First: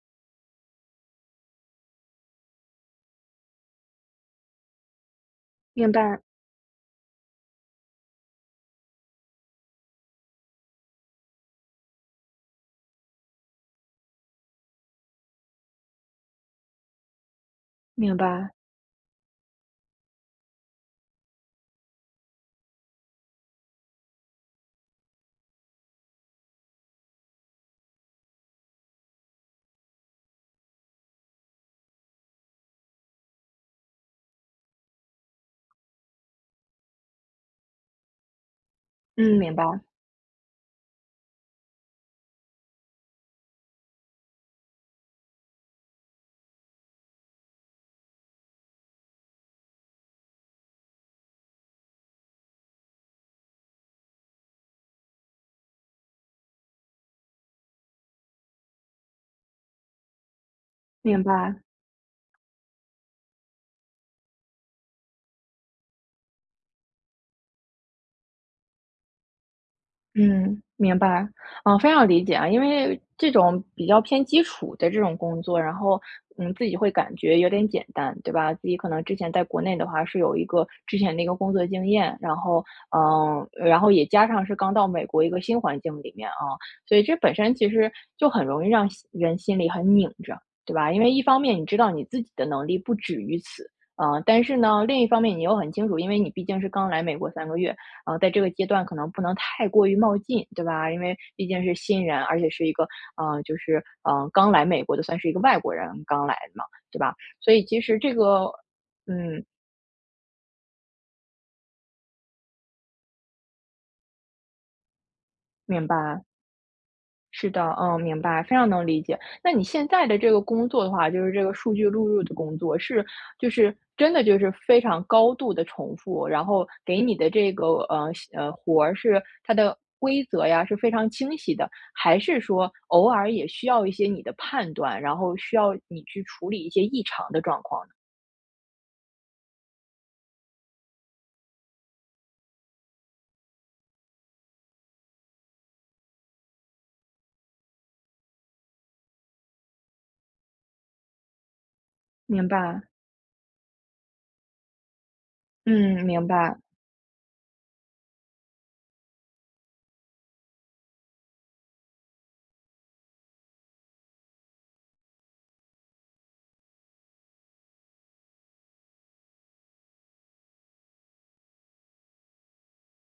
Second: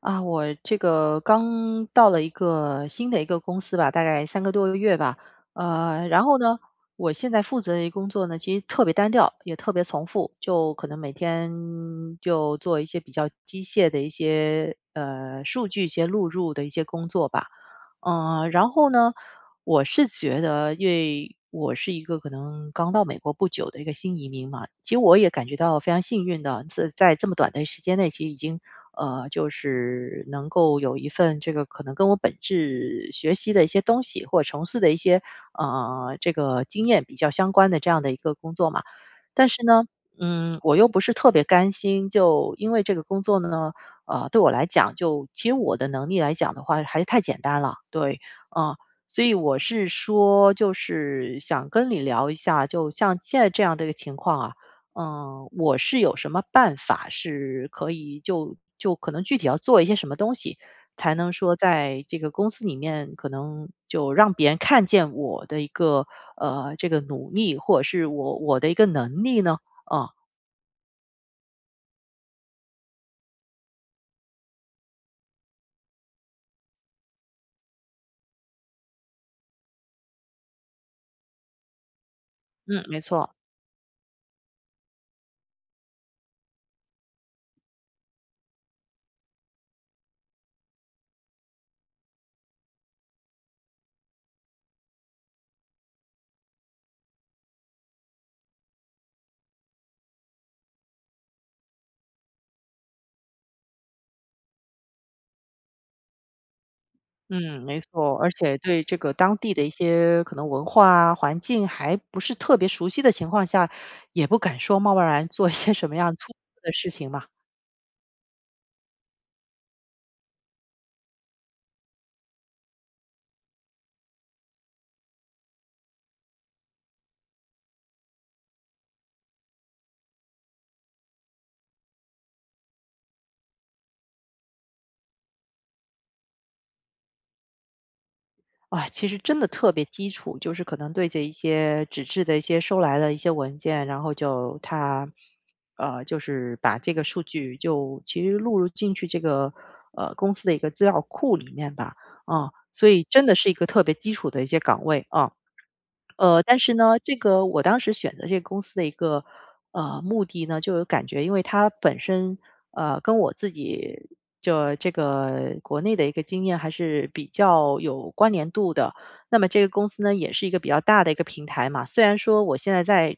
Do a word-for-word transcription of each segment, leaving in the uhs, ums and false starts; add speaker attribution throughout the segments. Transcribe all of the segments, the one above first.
Speaker 1: 啊，我这个刚到了一个新的一个公司吧，大概三个多月吧。
Speaker 2: 明
Speaker 1: 呃，
Speaker 2: 白，
Speaker 1: 然后呢，我现在负责的一工作呢，其实特别单调，也特别重复，就可能每天就做一些比较机械的一些，呃，数据一些录入的一些工作吧。
Speaker 2: 明
Speaker 1: 嗯，
Speaker 2: 白，
Speaker 1: 然后呢，我是觉得，因为我是一个可能刚到美国不久的一个新移民嘛，其实我也感觉到非常幸运的，在在这么短的时间内，其实已经呃，就是能够有一份这个可能跟我本质学习的一些东西，或者从事的一些呃这个经验比较相关的这样的一个工作嘛。
Speaker 2: 嗯，
Speaker 1: 但
Speaker 2: 明
Speaker 1: 是
Speaker 2: 白，
Speaker 1: 呢，嗯，我又不是特别甘心，就因为这个工作呢。呃，对我来讲就其实我的能力来讲的话还是太简单了，对，嗯。所以我是说，就是想跟你聊一下，就像现在这样的一个情况啊，嗯，我是有什么办法是可以就就可能具体要做一些什么东西，才
Speaker 2: 明
Speaker 1: 能说
Speaker 2: 白，
Speaker 1: 在这个公司里面，可能就让别人看见我的一个呃这个努力，或者是我我的一个能力呢？嗯。
Speaker 2: 嗯，明白，嗯，非常理解啊。因为这种比较偏基础的这种工作，然后，嗯，自己会感觉有点简单，对吧？自己可能之前在国内的话是有一个之前的一个工作经验，然后，
Speaker 1: 嗯，没错。
Speaker 2: 嗯，然后也加上是刚到美国一个新环境里面啊，所以这本身其实就很容易让心人心里很拧着，对吧？因为一方面你知道你自己的能力不止于此，啊，但是呢，另一方面你又很清楚，因为你毕竟是刚来美国三个月。呃，在这个阶段可能不能太过于冒进，对吧？因为毕竟是新人，而且是一个，呃，就是，呃，刚来美国的，算是一个外国人，刚来的嘛，对吧？所
Speaker 1: 嗯，
Speaker 2: 以
Speaker 1: 没
Speaker 2: 其实这
Speaker 1: 错，而
Speaker 2: 个
Speaker 1: 且对这个当
Speaker 2: 嗯，
Speaker 1: 地的一些可能文化啊、环境还不是特别熟悉的情况下，也不敢说贸贸然做一些
Speaker 2: 明
Speaker 1: 什么样
Speaker 2: 白。
Speaker 1: 粗鲁的事情嘛。
Speaker 2: 是的，嗯，明白，非常能理解。那你现在的这个工作的话，就是这个数据录入的工作，是就是真的就是非常高度的重复，然后给你的这个呃呃活儿是它的规则呀是非常清晰的，还是说偶尔也需要一些你的判断，然后需要你去处理一些异常的状况呢？
Speaker 1: 啊，其实真的特别基础，就是可能对着一些纸质的一些收来的一些文件，然后就他呃，就是把这个数据就其实录入进去这个呃公司的一个资料库里面吧。
Speaker 2: 明
Speaker 1: 啊，
Speaker 2: 白，
Speaker 1: 所以真的是一个特别基础的一些岗位啊。
Speaker 2: 嗯，明
Speaker 1: 呃，
Speaker 2: 白，
Speaker 1: 但是呢，这个我当时选择这个公司的一个呃目的呢，就有感觉，因为它本身呃跟我自己就这个国内的一个经验还是比较有关联度的。那么这个公司呢，也是一个比较大的一个平台嘛。虽然说我现在在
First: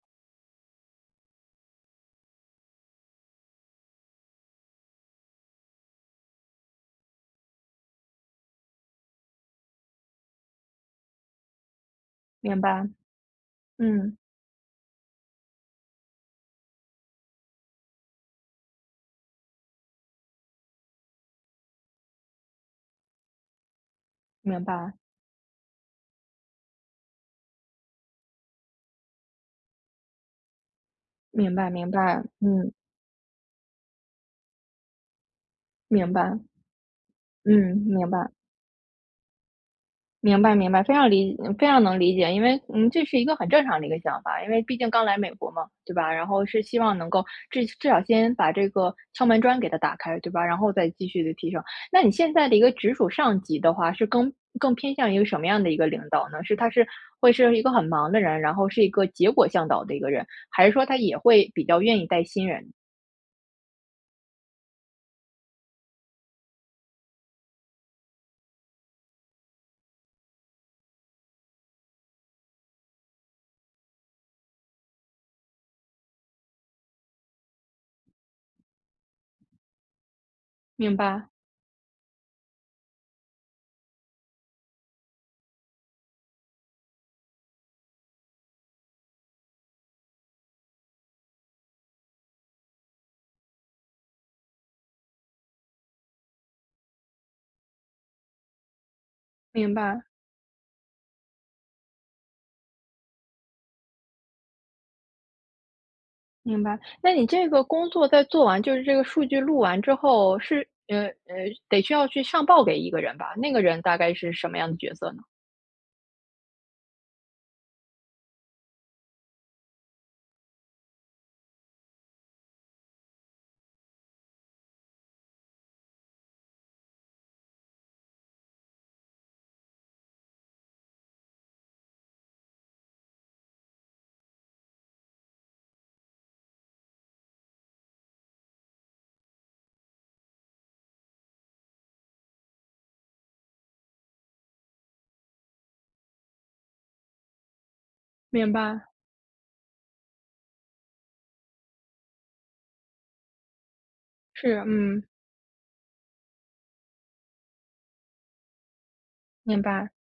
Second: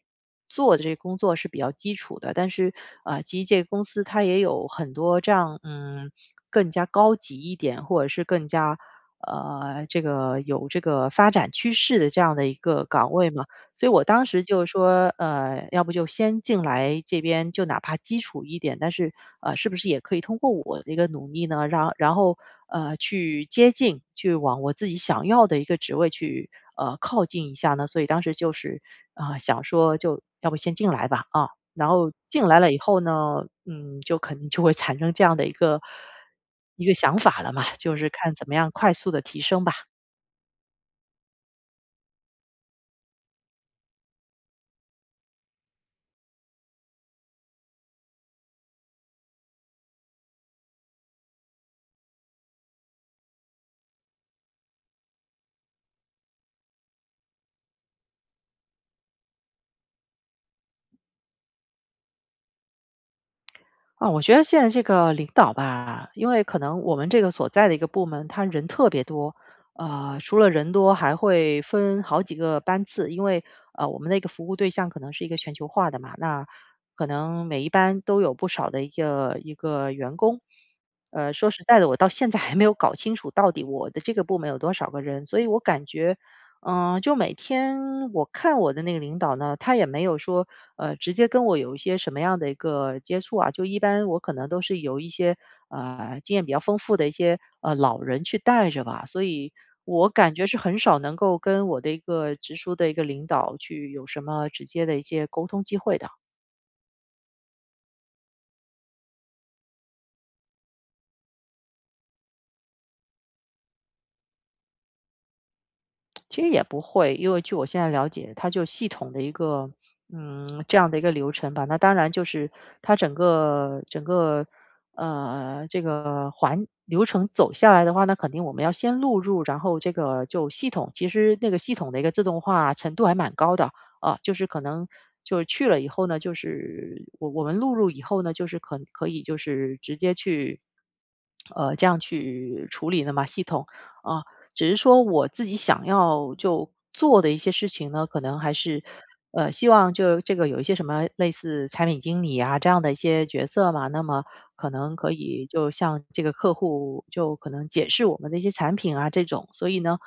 Speaker 1: 做的这个工作是比较基础的，但是呃，其实这个公司它也有很多这样嗯更加高级一点，或者是更加。呃，这个有这个发展趋势的这样的一
Speaker 2: 明
Speaker 1: 个
Speaker 2: 白，
Speaker 1: 岗位嘛，所以我
Speaker 2: 嗯，
Speaker 1: 当时就说，呃，要不就先进来这边，就哪怕基础一点，但是呃，是不是也可以通过我的一个努力呢，让然后呃去接近，去往
Speaker 2: 明
Speaker 1: 我自
Speaker 2: 白，
Speaker 1: 己想要的一个职位去呃靠近一下呢？所以当时就是啊、呃想说，就要不先进来吧，啊，
Speaker 2: 明白，
Speaker 1: 然
Speaker 2: 明
Speaker 1: 后
Speaker 2: 白，
Speaker 1: 进来了
Speaker 2: 嗯，
Speaker 1: 以后呢，嗯，就肯定就会产生这样的一个
Speaker 2: 明白，
Speaker 1: 一个想法了嘛，
Speaker 2: 嗯，
Speaker 1: 就是
Speaker 2: 明白。
Speaker 1: 看怎么样快速的提升吧。
Speaker 2: 明白明白，非常理非常能理解。因为，嗯，这是一个很正常的一个想法，因为毕竟刚来美国嘛，对吧？然后是希望能够至至少先把这个敲门砖给它打开，对吧？然后再继续的提升。那你现在的一个直属上级的话，是更更偏向于什么样的一个领导呢？是他是会是一个很忙的人，然后是一个结果向导的一个人，还是说他也会比较愿意带新人？
Speaker 1: 啊，我觉得现在这个领导吧，因为可能我们这个所在的一个部门，他人特别多，呃，除了人多，还会分好几个班次，因为呃，我们的一个服务对象可能是一个全球化的嘛，那可能每一班都有不少的一个一个员工。
Speaker 2: 明白，
Speaker 1: 呃，说实在的，我到现在还没有搞清楚到底我的这个部门有多少个人，所以我感觉嗯，呃就每天我看我的那个领导呢，他也没有说，呃，直接跟我有一些什么样的一个接触啊，就一般我可能都是由一些，呃，经验比较丰富的一些，呃，老人去带着吧，所以
Speaker 2: 明白。
Speaker 1: 我感觉是很少能够跟我的一个直属的一个领导去有什么直接的一些沟通机会的。
Speaker 2: 明白，那你这个工作在做完就是这个数据录完之后，是呃呃，得需要去上报给一个人吧？那个人大概是什么样的角色呢？
Speaker 1: 其实也不会，因为据我现在了解，它就系统的一个，嗯，这样的一个流程吧。那当然就是它整个整个，呃，这个环流程走下来的话，那肯定我们要先录入，然后这个就系统，其实那个系统的一个自动化程度还蛮高的啊，就是可能就是去了以后呢，就是我我们录入以后呢，就是可可以就是直接去，呃，这样去处理的嘛，系统啊。只是说我自己想要就做的一些事情呢，可能还
Speaker 2: 明
Speaker 1: 是，
Speaker 2: 白，
Speaker 1: 呃，希望就这个有一些什么类似产品经理啊这样的一些角色嘛，那么
Speaker 2: 是，
Speaker 1: 可能
Speaker 2: 嗯，
Speaker 1: 可以就向这个客户就可能解释我们的一些产品啊这种，
Speaker 2: 明
Speaker 1: 所以
Speaker 2: 白，
Speaker 1: 呢，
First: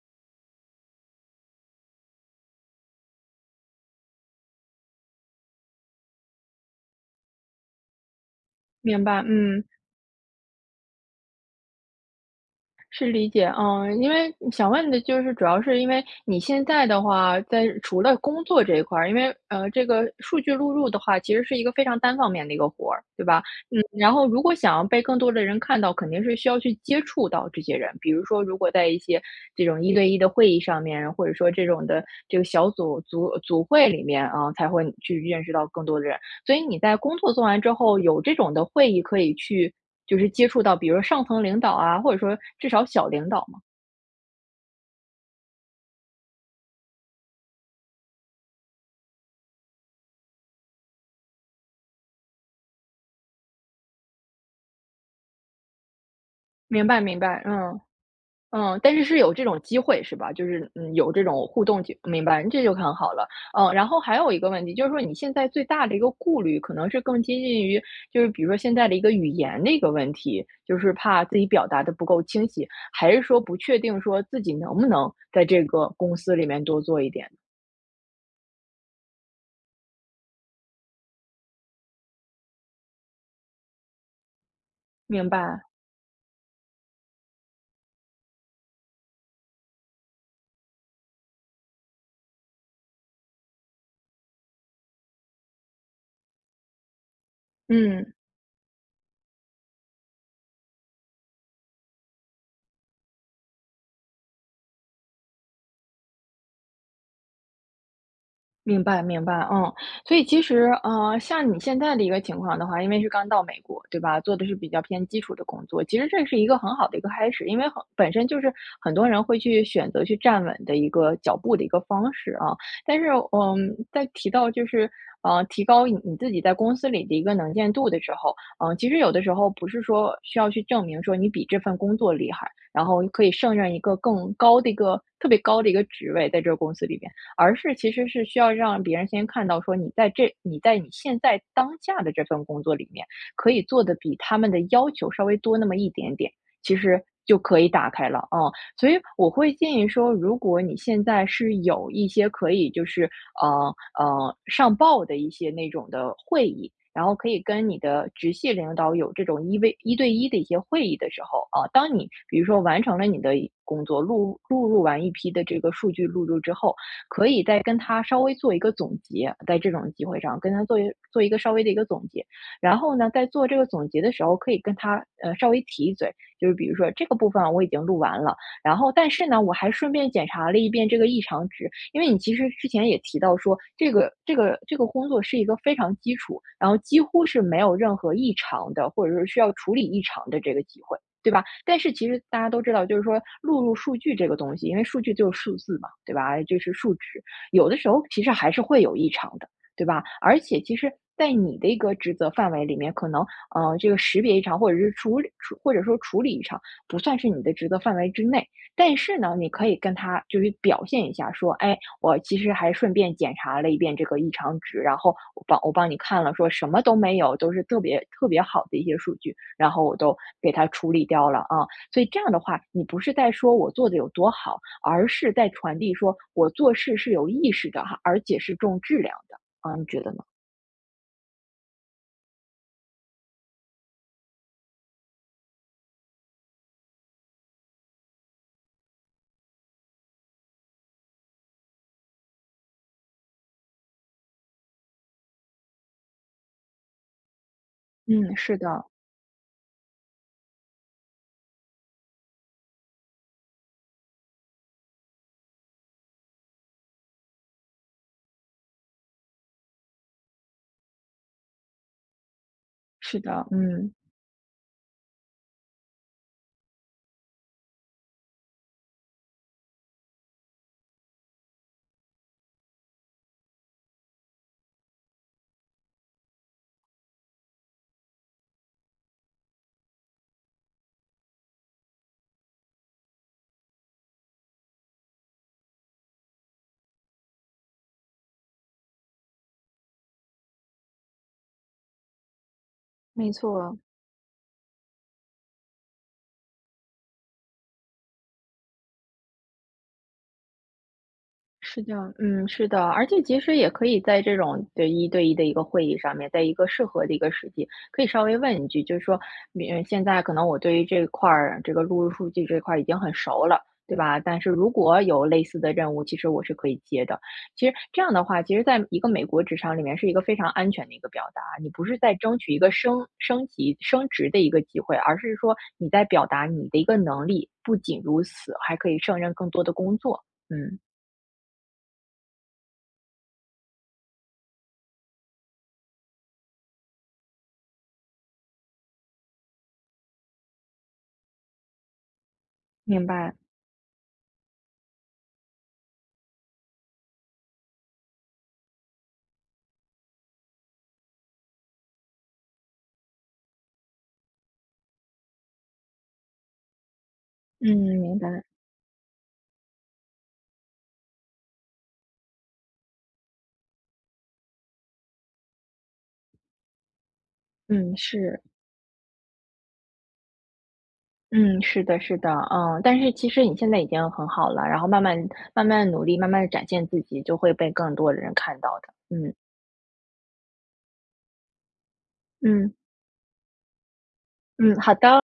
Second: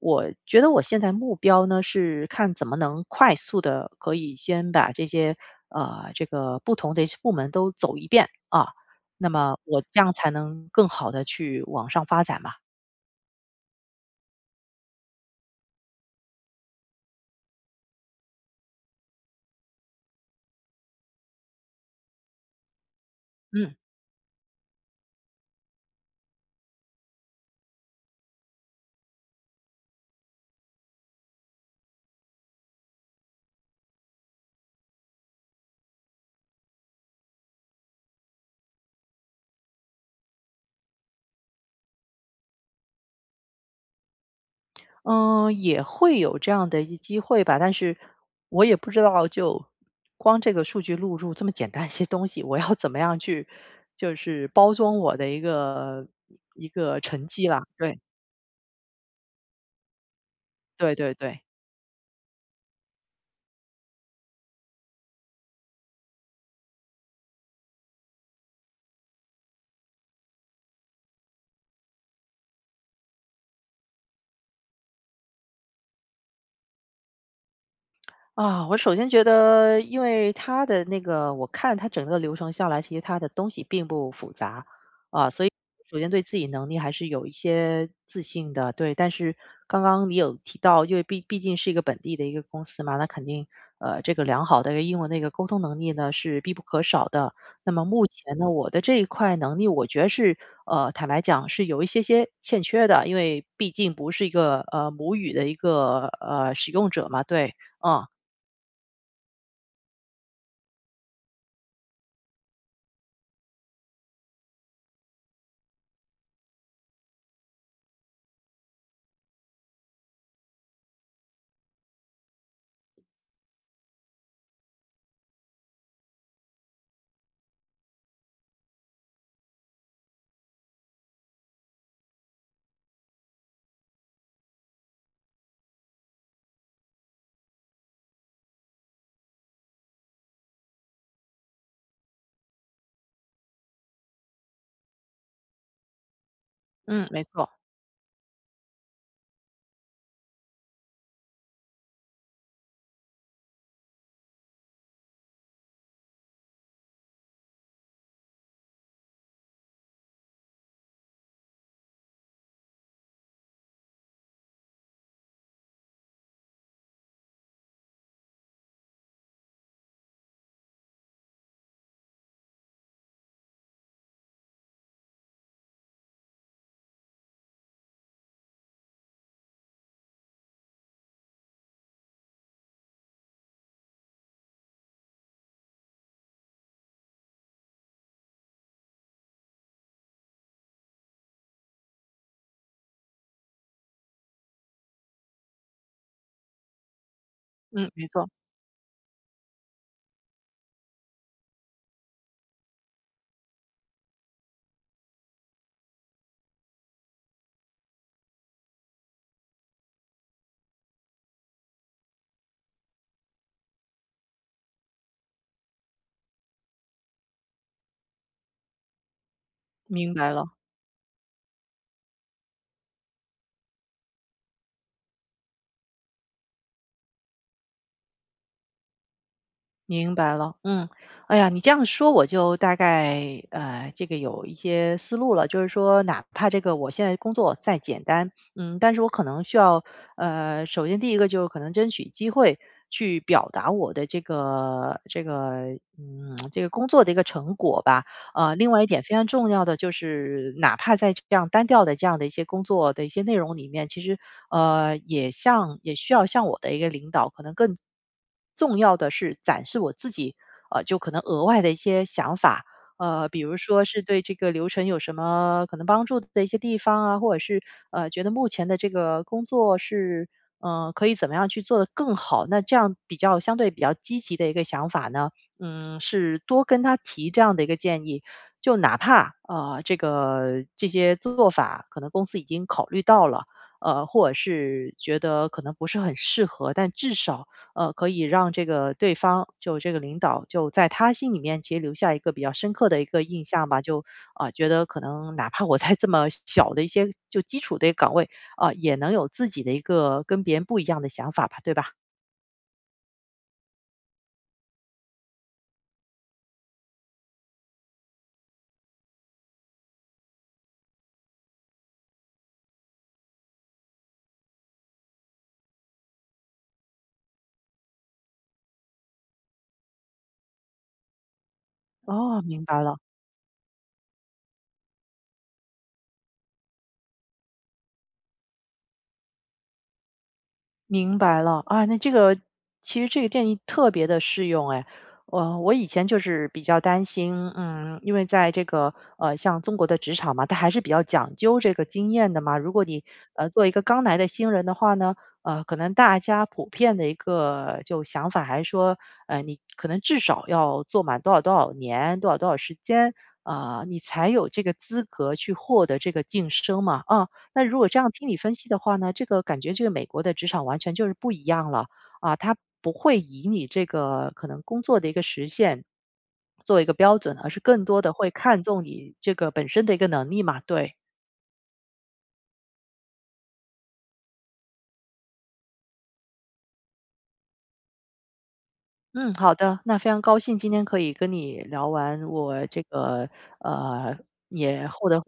Speaker 1: 我觉得我现在目标呢是看怎么能快速的可以先把这些呃这个不同的一些部门都走一遍啊，
Speaker 2: 明白，
Speaker 1: 那么
Speaker 2: 嗯。
Speaker 1: 我这样才能更好的去往上发展嘛，
Speaker 2: 是理解，嗯，因为想问的就是主要是因为你现在的话，在除了工作这一块儿，因为呃，这个数据录入的话，其实是一个非常单方面的一个活儿，对吧？
Speaker 1: 嗯。
Speaker 2: 嗯，然后如果想要被更多的人看到，肯定是需要去接触到这些人，比如说如果在一些这种一对一的会议上面，或者说这种的这个小组组组会里面啊，才会去认识到更多的人。所以你在工作做完之后，有这种的会议可以去就是接触到，比如上层领导啊，或者说至少小领导嘛。
Speaker 1: 嗯，也会有这样的一机会吧，但是我也不知道，就光这个数据录入这么简单一些东西，我要怎么样去就是包装我的一个一
Speaker 2: 明
Speaker 1: 个
Speaker 2: 白明
Speaker 1: 成
Speaker 2: 白，
Speaker 1: 绩啦。
Speaker 2: 嗯
Speaker 1: 对，
Speaker 2: 嗯，但是是有这种机会是吧？就是嗯，
Speaker 1: 对
Speaker 2: 有
Speaker 1: 对
Speaker 2: 这
Speaker 1: 对。
Speaker 2: 种互动就明白，这就很好了。嗯，然后还有一个问题，就是说你现在最大的一个顾虑，可能是更接近于，就是比如说现在的一个语言的一个问题，就是怕自己表达的不够清晰，还是说不确定说自己能不能在这个公司里面多做一点？
Speaker 1: 啊，我首先觉得，因为它的那个，我看它整个流程下来，其实它的东西并不复杂啊，
Speaker 2: 明
Speaker 1: 所以
Speaker 2: 白，
Speaker 1: 首先对自己能力还是有一些自信的。对，但是刚刚你有提到，因为毕毕竟是一个本地的一个公司嘛，那肯定呃，这个良好的一个英文的一个沟通能力呢是必不可少的。那么目
Speaker 2: 嗯。
Speaker 1: 前呢，我的这一块能力，我觉得是呃，坦白讲是有一些些欠缺的，因为毕竟不是一个呃母语的一个呃使用者嘛，对，嗯。
Speaker 2: 明白明白，嗯，所以其实，呃，像你现在的一个情况的话，因为是刚到美国，对吧？做的是比较偏基础的工作，其实这是一个很好的一个开始，因为很本身就是很多人会去选择去站稳的一个脚步的一个方式啊。但是，嗯，在提到就是呃，提高你你自己在公司里的一个能见度的时候，嗯、其实有的时候不是说需要去证明说你比这份工作厉害，然后可以胜任一个更高的一个特别高的一个职位在这个公司里边。而是其实是需要让别人先看到说你在这你在你现在当下的这份工作里面，可以做的比他们的要求稍微多那么一点点，其实
Speaker 1: 嗯，没
Speaker 2: 就
Speaker 1: 错，
Speaker 2: 可以打开了，嗯。所以我会建议说，如果你现在是有一些可以就是，呃，呃，上报的一些那种的会议，然后可以跟你的直系领导有这种一 v 一对一的一些会议的时候，啊，当你比如说完成了你的工作，录录入完一批的这个数据录入之后，可以再跟他稍微做一个总结，在这种机会上跟他做一做一个稍微的一个总结。然后呢，在做这个总结的时候，可以跟他呃稍微提一嘴，就是比如说这个部分啊我已经录完了，然后但是呢，我还顺便检查了一遍这个异常值，因为你其实之前也提到说，这个这个这个工作是一个非常基础，然后几乎是没有任何异常的，或者是需要处理异常的这个机会。对吧？但是其实大家都知道，就是说录入数据这个东西，因为数据就是数字嘛，对吧？就是数值，有的时
Speaker 1: 嗯，
Speaker 2: 候
Speaker 1: 没
Speaker 2: 其
Speaker 1: 错，
Speaker 2: 实还是会有异常的，对吧？而且其实，在你的一个职责范围里面，可能呃，这个识别异常或者是处理处或者说处理异常，不算是你的职责范围之内。但是呢，你可以跟他就是表现一下，说，哎，我其实还顺便检查了一遍这个异常值，然后我帮我帮你看了，说什么都没有，都是特别特别好的一些数据。然后我
Speaker 1: 明
Speaker 2: 都
Speaker 1: 白了，
Speaker 2: 给它处理掉了啊。所以这样的话，你不是在说我做的有多好，而是在传递说我做事是有意识的哈，而且是重质量的啊，你觉得
Speaker 1: 明
Speaker 2: 呢？
Speaker 1: 白了，嗯，哎呀，你这样说我就大概呃，这个有一些思路了，就是说，哪怕这个我现在工作再简单，嗯，但是我可能需要呃，首先第一个就是可能争取机会去表达我的这个这个嗯，这个工作的一个成果吧，
Speaker 2: 嗯，
Speaker 1: 呃，
Speaker 2: 是
Speaker 1: 另外
Speaker 2: 的，
Speaker 1: 一点非常重要的就是，哪怕在这样单调的这样的一些工作的一些内容里面，其实呃，也像也需要像我的一个领导，可能更重要的是展示我自己，呃，就可能额外的一些想法，
Speaker 2: 是
Speaker 1: 呃，比
Speaker 2: 的，
Speaker 1: 如说
Speaker 2: 嗯，
Speaker 1: 是对这个流程有什么可能帮助的一些地方啊，或者是呃，觉得目前的这个工作是。嗯、可以怎么样去做得更好？那这样比较相对比较积极的一个想法呢，嗯，是多跟他提这样的一个建议，就哪怕呃这个这些做法可能公司已经考虑到了，呃，或者是觉得可能不是很适合，但至少呃可以让这个对方就这个领导就在他心里面其实留下一个比较深刻的一个
Speaker 2: 没
Speaker 1: 印象
Speaker 2: 错。
Speaker 1: 吧，就啊、呃觉得可能哪怕我在这么小的一些就基础的一个岗位啊、也能有自己的一个跟别人不一样的想法吧，对
Speaker 2: 是
Speaker 1: 吧？
Speaker 2: 的，嗯，是的，而且其实也可以在这种对一对一的一个会议上面，在一个适合的一个时机，可以稍微问一句，就是说，嗯，现在可能我对于这块儿这个录入数据这块儿已经很熟了，对吧？但是如果有类似的任务，其实我是可以接的。其实这样的话，其实在一个美国职场里面是一个非常安全的一个表达，你不是在争
Speaker 1: 哦，
Speaker 2: 取一
Speaker 1: 明
Speaker 2: 个
Speaker 1: 白了。
Speaker 2: 升升级升职的一个机会，而是说你在表达你的一个能力。不仅如此，还可以胜任更多的工作。嗯，
Speaker 1: 明白了，啊，那这个其实这个建议特别的适用哎，我我以前就是比较担心，嗯，因为在这个呃，像中国的职场嘛，它还是比较讲究这个经验的嘛。如果你
Speaker 2: 明白。
Speaker 1: 呃做一个刚来的新人的话呢，呃，可能大家普遍的一个就想法还是说，呃，你可能至少要做满多少多少年，多少多少时间，啊、你才有这个资格去获得这个晋升嘛，啊、那
Speaker 2: 嗯，
Speaker 1: 如果这样
Speaker 2: 明
Speaker 1: 听你
Speaker 2: 白。
Speaker 1: 分析的话呢，这个感觉这个美国的职场完全就是不一样了啊，它不会以你这个可能工作的一个实现做一个标准，而是更
Speaker 2: 嗯，
Speaker 1: 多的会
Speaker 2: 是，
Speaker 1: 看重你这个本身的一个能力嘛，对。
Speaker 2: 嗯，是的，是的，嗯，但是其实你现在已经很好了，然后慢慢慢慢努力，慢慢的展现自己，就会被更多的人看到的。
Speaker 1: 嗯，
Speaker 2: 嗯，
Speaker 1: 好的，那非常高兴今天可以跟你聊完我
Speaker 2: 嗯，
Speaker 1: 这个呃
Speaker 2: 嗯，好的。